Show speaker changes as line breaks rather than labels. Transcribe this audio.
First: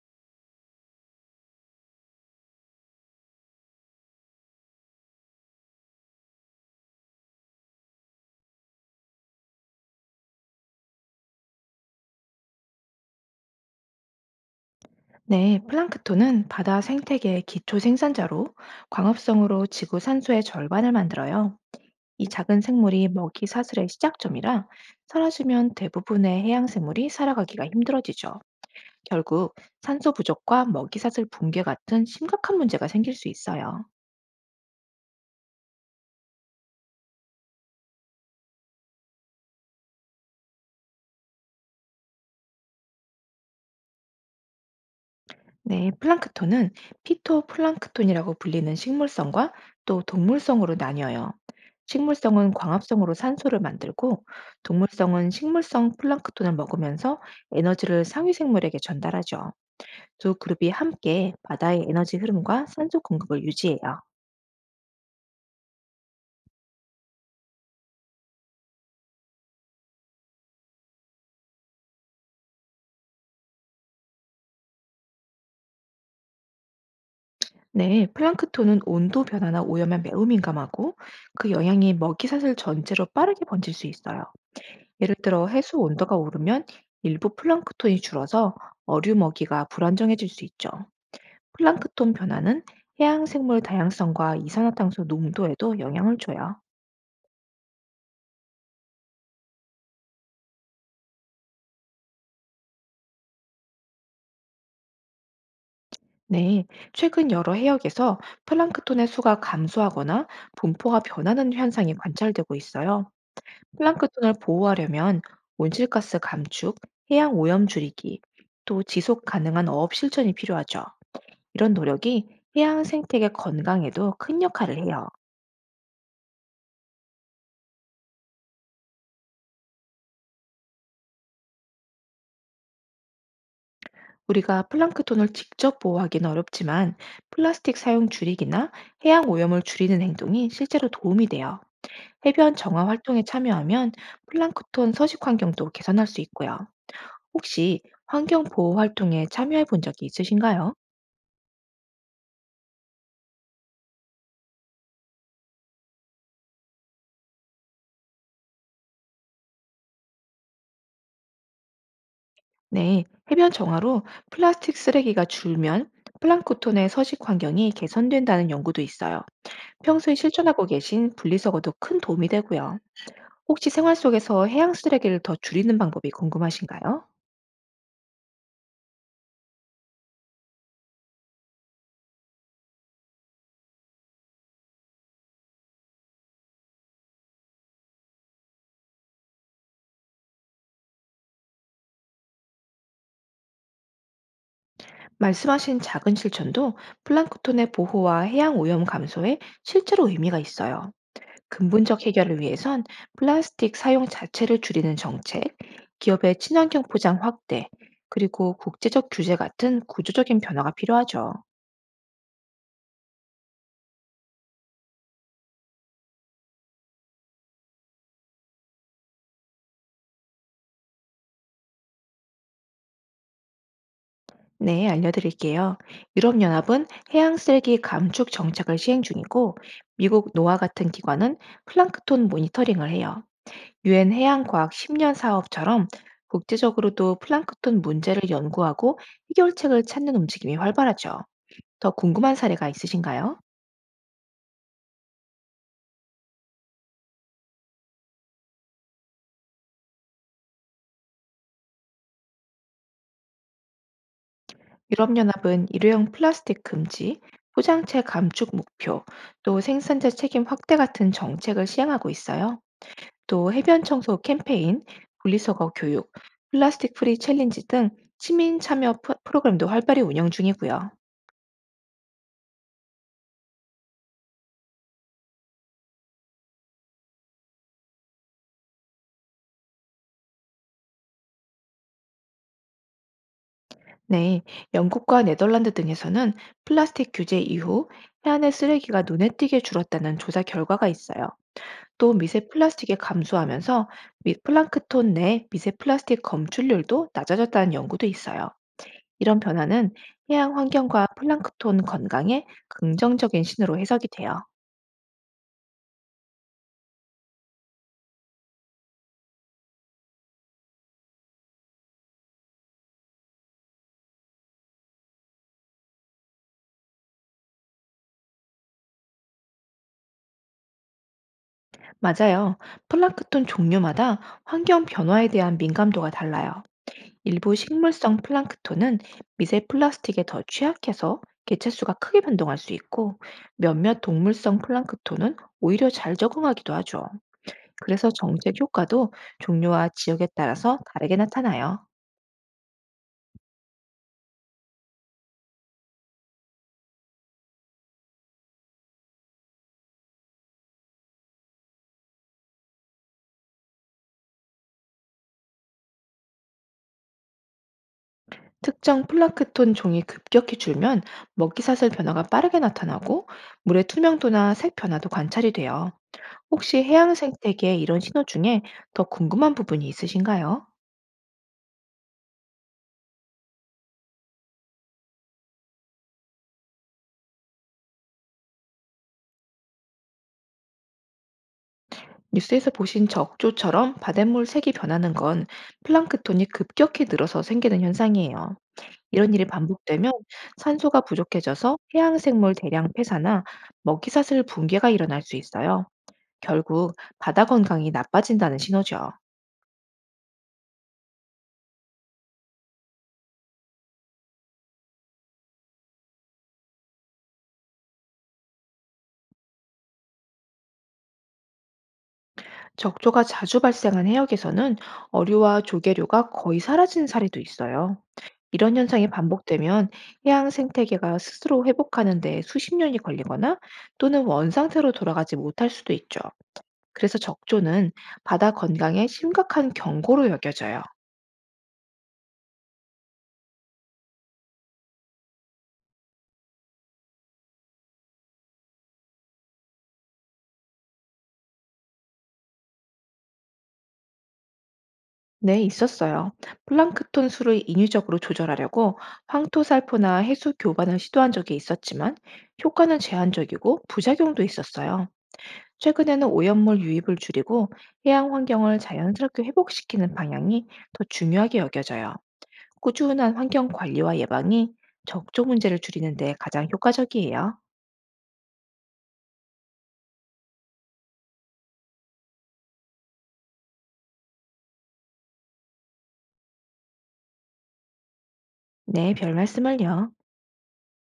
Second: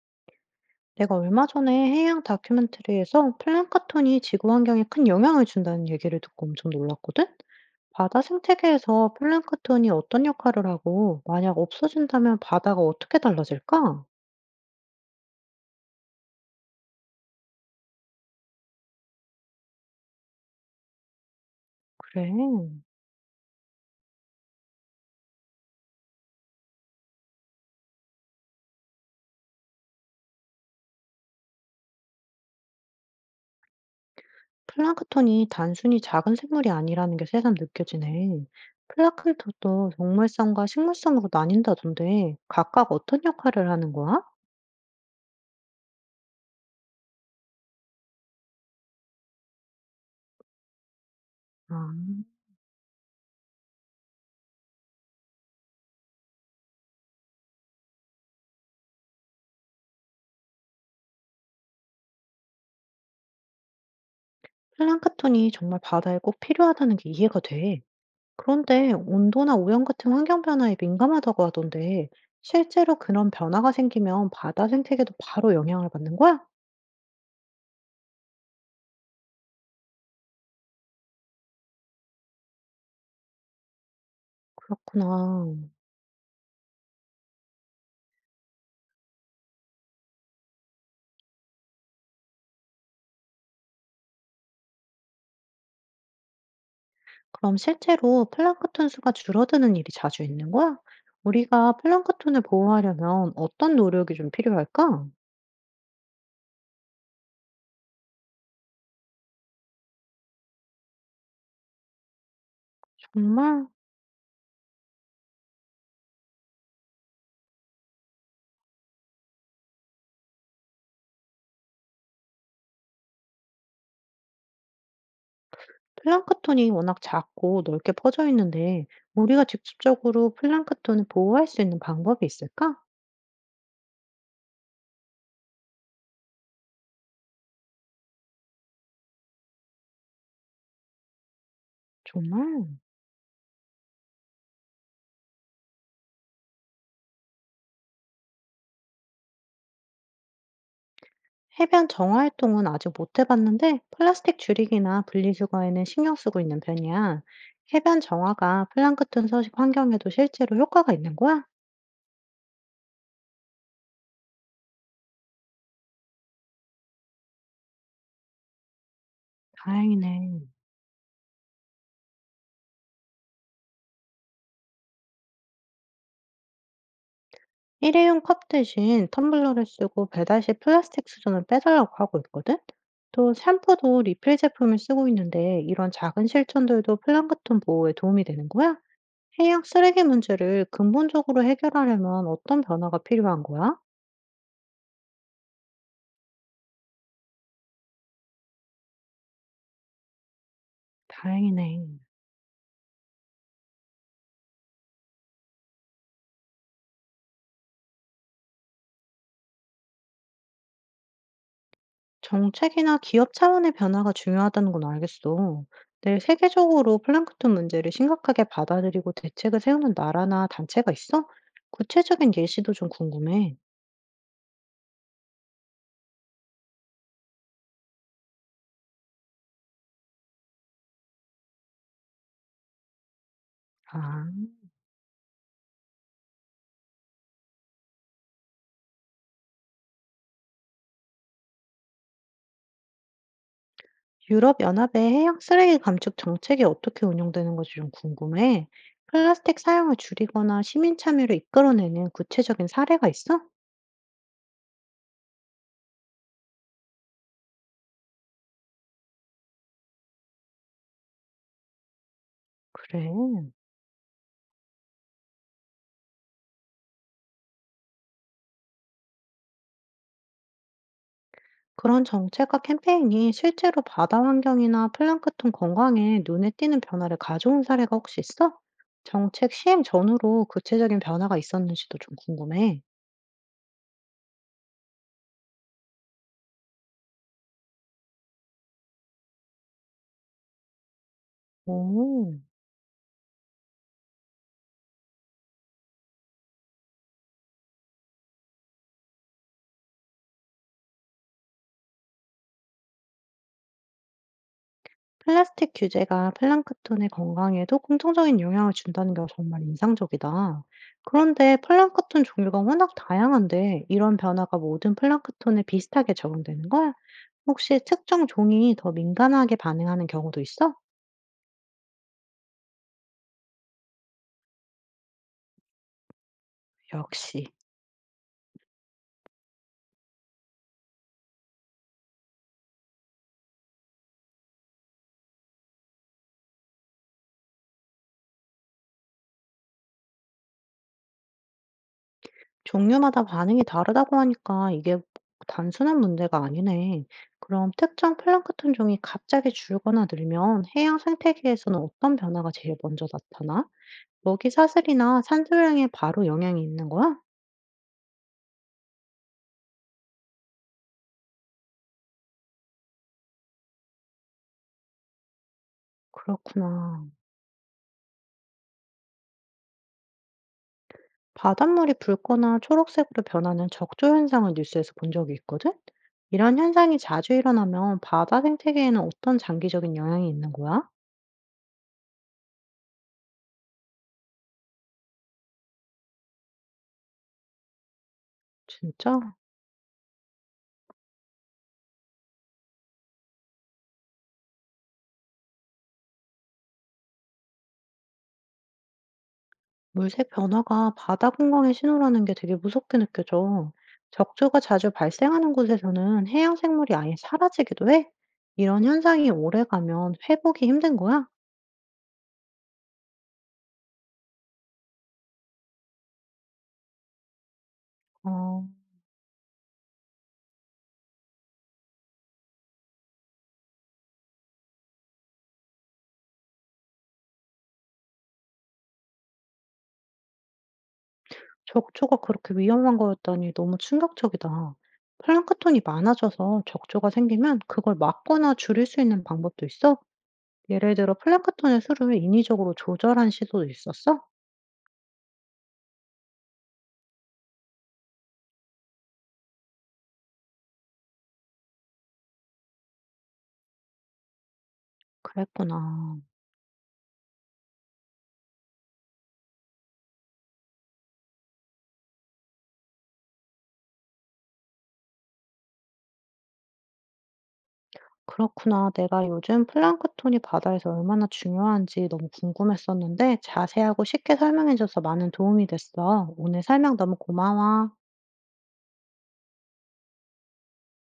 내가 얼마 전에 해양 다큐멘터리에서 플랑크톤이 지구 환경에 큰 영향을 준다는 얘기를 듣고 엄청 놀랐거든? 바다 생태계에서 플랑크톤이 어떤 역할을 하고, 만약 없어진다면 바다가 어떻게 달라질까?
네, 플랑크톤은 바다 생태계의 기초 생산자로 광합성으로 지구 산소의 절반을 만들어요. 이
그래.
작은 생물이 먹이 사슬의 시작점이라 사라지면 대부분의 해양 생물이 살아가기가 힘들어지죠. 결국 산소 부족과 먹이 사슬 붕괴 같은 심각한 문제가 생길 수 있어요.
플랑크톤이 단순히 작은 생물이 아니라는 게 새삼 느껴지네. 플랑크톤도 동물성과 식물성으로 나뉜다던데, 각각 어떤 역할을 하는 거야?
네, 플랑크톤은 피토플랑크톤이라고 불리는 식물성과 또 동물성으로 나뉘어요.
아,
식물성은 광합성으로 산소를 만들고, 동물성은 식물성 플랑크톤을 먹으면서 에너지를 상위 생물에게 전달하죠. 두 그룹이 함께 바다의 에너지 흐름과 산소 공급을 유지해요.
플랑크톤이 정말 바다에 꼭 필요하다는 게 이해가 돼. 그런데 온도나 오염 같은 환경 변화에 민감하다고 하던데, 실제로 그런 변화가 생기면 바다 생태계도 바로 영향을 받는 거야?
네, 플랑크톤은 온도 변화나 오염에 매우 민감하고, 그 영향이 먹이사슬 전체로 빠르게 번질 수 있어요. 예를 들어
그렇구나.
해수 온도가 오르면 일부 플랑크톤이 줄어서 어류 먹이가 불안정해질 수 있죠. 플랑크톤 변화는 해양 생물 다양성과 이산화탄소 농도에도 영향을 줘요.
그럼 실제로 플랑크톤 수가 줄어드는 일이 자주 있는 거야? 우리가 플랑크톤을 보호하려면 어떤 노력이 좀 필요할까?
네, 최근 여러 해역에서 플랑크톤의 수가 감소하거나 분포가 변하는 현상이 관찰되고 있어요.
정말
플랑크톤을 보호하려면 온실가스 감축, 해양 오염 줄이기, 또 지속 가능한 어업 실천이 필요하죠. 이런 노력이 해양 생태계 건강에도 큰 역할을 해요.
플랑크톤이 워낙 작고 넓게 퍼져 있는데, 우리가 직접적으로 플랑크톤을 보호할 수 있는 방법이 있을까?
우리가 플랑크톤을 직접 보호하기는 어렵지만 플라스틱 사용 줄이기나 해양 오염을 줄이는 행동이 실제로 도움이 돼요. 해변
정말?
정화 활동에 참여하면 플랑크톤 서식 환경도 개선할 수 있고요. 혹시 환경 보호 활동에 참여해 본 적이 있으신가요?
해변 정화활동은 아직 못 해봤는데 플라스틱 줄이기나 분리수거에는 신경 쓰고 있는 편이야. 해변 정화가 플랑크톤 서식 환경에도 실제로 효과가 있는 거야?
네, 해변 정화로 플라스틱 쓰레기가 줄면 플랑크톤의 서식 환경이 개선된다는 연구도 있어요. 평소에
다행이네.
실천하고 계신 분리수거도 큰 도움이 되고요. 혹시 생활 속에서 해양 쓰레기를 더 줄이는 방법이 궁금하신가요?
일회용 컵 대신 텀블러를 쓰고 배달 시 플라스틱 수저는 빼달라고 하고 있거든? 또 샴푸도 리필 제품을 쓰고 있는데 이런 작은 실천들도 플랑크톤 보호에 도움이 되는 거야? 해양 쓰레기 문제를 근본적으로 해결하려면 어떤 변화가 필요한 거야?
말씀하신 작은 실천도 플랑크톤의 보호와 해양 오염 감소에 실제로 의미가 있어요.
다행이네.
근본적 해결을 위해선 플라스틱 사용 자체를 줄이는 정책, 기업의 친환경 포장 확대, 그리고 국제적 규제 같은 구조적인 변화가 필요하죠.
정책이나 기업 차원의 변화가 중요하다는 건 알겠어. 근데 세계적으로 플랑크ton 문제를 심각하게 받아들이고 대책을 세우는 나라나 단체가 있어? 구체적인 예시도 좀 궁금해.
네, 알려드릴게요. 유럽연합은 해양 쓰레기 감축 정책을 시행 중이고, 미국 노아 같은 기관은 플랑크톤 모니터링을 해요. 유엔
아,
해양과학 10년 사업처럼 국제적으로도 플랑크톤 문제를 연구하고 해결책을 찾는 움직임이 활발하죠. 더 궁금한 사례가 있으신가요?
유럽연합의 해양 쓰레기 감축 정책이 어떻게 운영되는 건지 좀 궁금해. 플라스틱 사용을 줄이거나 시민 참여를 이끌어내는 구체적인 사례가 있어?
유럽연합은 일회용 플라스틱 금지, 포장체 감축 목표, 또 생산자 책임 확대 같은 정책을 시행하고 있어요.
그래.
또 해변 청소 캠페인, 분리수거 교육, 플라스틱 프리 챌린지 등 시민 참여 프로그램도 활발히 운영 중이고요.
그런 정책과 캠페인이 실제로 바다 환경이나 플랑크톤 건강에 눈에 띄는 변화를 가져온 사례가 혹시 있어? 정책 시행 전후로 구체적인 변화가 있었는지도 좀 궁금해.
네, 영국과 네덜란드 등에서는 플라스틱 규제 이후 해안의 쓰레기가 눈에 띄게 줄었다는 조사 결과가 있어요. 또
오,
미세 플라스틱이 감소하면서 플랑크톤 내 미세 플라스틱 검출률도 낮아졌다는 연구도 있어요. 이런 변화는 해양 환경과 플랑크톤 건강에 긍정적인 신호로 해석이 돼요.
플라스틱 규제가 플랑크톤의 건강에도 긍정적인 영향을 준다는 게 정말 인상적이다. 그런데 플랑크톤 종류가 워낙 다양한데 이런 변화가 모든 플랑크톤에 비슷하게 적용되는 거야? 혹시 특정 종이 더 민감하게 반응하는 경우도 있어?
맞아요. 플랑크톤 종류마다 환경 변화에 대한 민감도가 달라요.
역시.
일부 식물성 플랑크톤은 미세 플라스틱에 더 취약해서 개체수가 크게 변동할 수 있고 몇몇 동물성 플랑크톤은 오히려 잘 적응하기도 하죠. 그래서 정책 효과도 종류와 지역에 따라서 다르게 나타나요.
종류마다 반응이 다르다고 하니까 이게 단순한 문제가 아니네. 그럼 특정 플랑크톤 종이 갑자기 줄거나 늘면 해양 생태계에서는 어떤 변화가 제일 먼저 나타나? 먹이 사슬이나 산소량에 바로 영향이 있는 거야?
특정 플랑크톤 종이 급격히 줄면 먹이사슬 변화가 빠르게 나타나고 물의 투명도나 색 변화도 관찰이 돼요. 혹시
그렇구나.
해양 생태계 이런 신호 중에 더 궁금한 부분이 있으신가요?
바닷물이 붉거나 초록색으로 변하는 적조 현상을 뉴스에서 본 적이 있거든? 이런 현상이 자주 일어나면 바다 생태계에는 어떤 장기적인 영향이 있는 거야?
뉴스에서 보신 적조처럼 바닷물 색이 변하는 건 플랑크톤이 급격히 늘어서 생기는 현상이에요.
진짜?
이런 일이 반복되면 산소가 부족해져서 해양생물 대량 폐사나 먹이사슬 붕괴가 일어날 수 있어요. 결국 바다 건강이 나빠진다는 신호죠.
물색 변화가 바다 건강의 신호라는 게 되게 무섭게 느껴져. 적조가 자주 발생하는 곳에서는 해양 생물이 아예 사라지기도 해. 이런 현상이 오래가면 회복이 힘든 거야?
적조가 자주 발생한 해역에서는 어류와 조개류가 거의 사라진 사례도 있어요.
어,
이런 현상이 반복되면 해양 생태계가 스스로 회복하는 데 수십 년이 걸리거나 또는 원상태로 돌아가지 못할 수도 있죠. 그래서 적조는 바다 건강에 심각한 경고로 여겨져요.
적조가 그렇게 위험한 거였다니 너무 충격적이다. 플랑크톤이 많아져서 적조가 생기면 그걸 막거나 줄일 수 있는 방법도 있어? 예를 들어 플랑크톤의 수를 인위적으로 조절한 시도도 있었어?
네, 있었어요. 플랑크톤 수를 인위적으로 조절하려고 황토살포나 해수 교반을 시도한 적이 있었지만 효과는 제한적이고 부작용도 있었어요.
그랬구나.
최근에는 오염물 유입을 줄이고 해양 환경을 자연스럽게 회복시키는 방향이 더 중요하게 여겨져요. 꾸준한 환경 관리와 예방이 적조 문제를 줄이는 데 가장 효과적이에요.
그렇구나. 내가 요즘 플랑크톤이 바다에서 얼마나 중요한지 너무 궁금했었는데 자세하고 쉽게 설명해줘서 많은 도움이 됐어. 오늘 설명 너무 고마워.
네, 별 말씀을요.